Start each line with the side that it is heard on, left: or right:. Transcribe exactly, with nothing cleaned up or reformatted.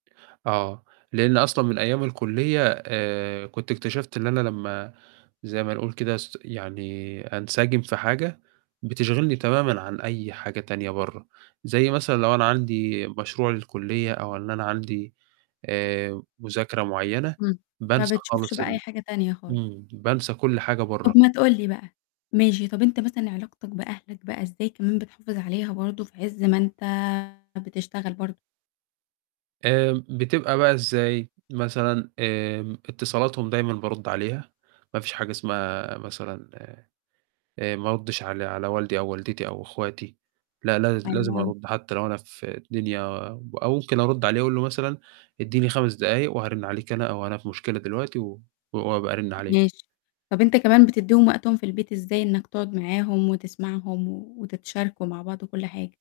right: آه، لإن أصلًا من أيام الكُلّية آآ كنت اكتشفت اللي أنا لمّا زي ما نقُول كده أس يعني أنسجم في حاجة، بتشغلني تمامًا عن أي حاجة تانية بَرّه، زي مثلًا لو أنا عندي مشروع للكُلّية أو إن أنا عندي آآ مذاكرة معيّنة،
left: إمم، ما
right: بانسى
left: بتشوفش
right: خالص
left: بقى أي
right: ال
left: حاجة تانية خال
right: إمم، بانسى كل حاجة بَرّه.
left: طَب ما تقُول لي بقى، ماشي، طَب أنت مثلًا علاقتك بأهلك بقى إزاي كمان بتحافظ عليها برضه في عز ما أنت بتشتغل برضه؟
right: آمم بتبقى بقى إزاي مثلًا؟ آمم، اتصالاتهم دايمًا بارُد عليها، ما فيش حاجة اسمها مثلًا آآ ما أردش على على والدي أو والدتي أو أخواتي، لأ لاز
left: حلو
right: لازم
left: أوي.
right: أرد حتى لو أنا في الدنيا أو أو ممكن أرد عليه أقُول له مثلًا إدّيني خمس دقايق وهارِن عليك أنا، أو أنا في مشكلة دلوقتي و وابقى أرِن عليك.
left: ماشي، طَب أنت كمان بتدّيهم وقتهم في البيت إزاي؟ إنك تقعد معاهم وتسمعهم و وتتشاركوا مع بعض وكل حاجة؟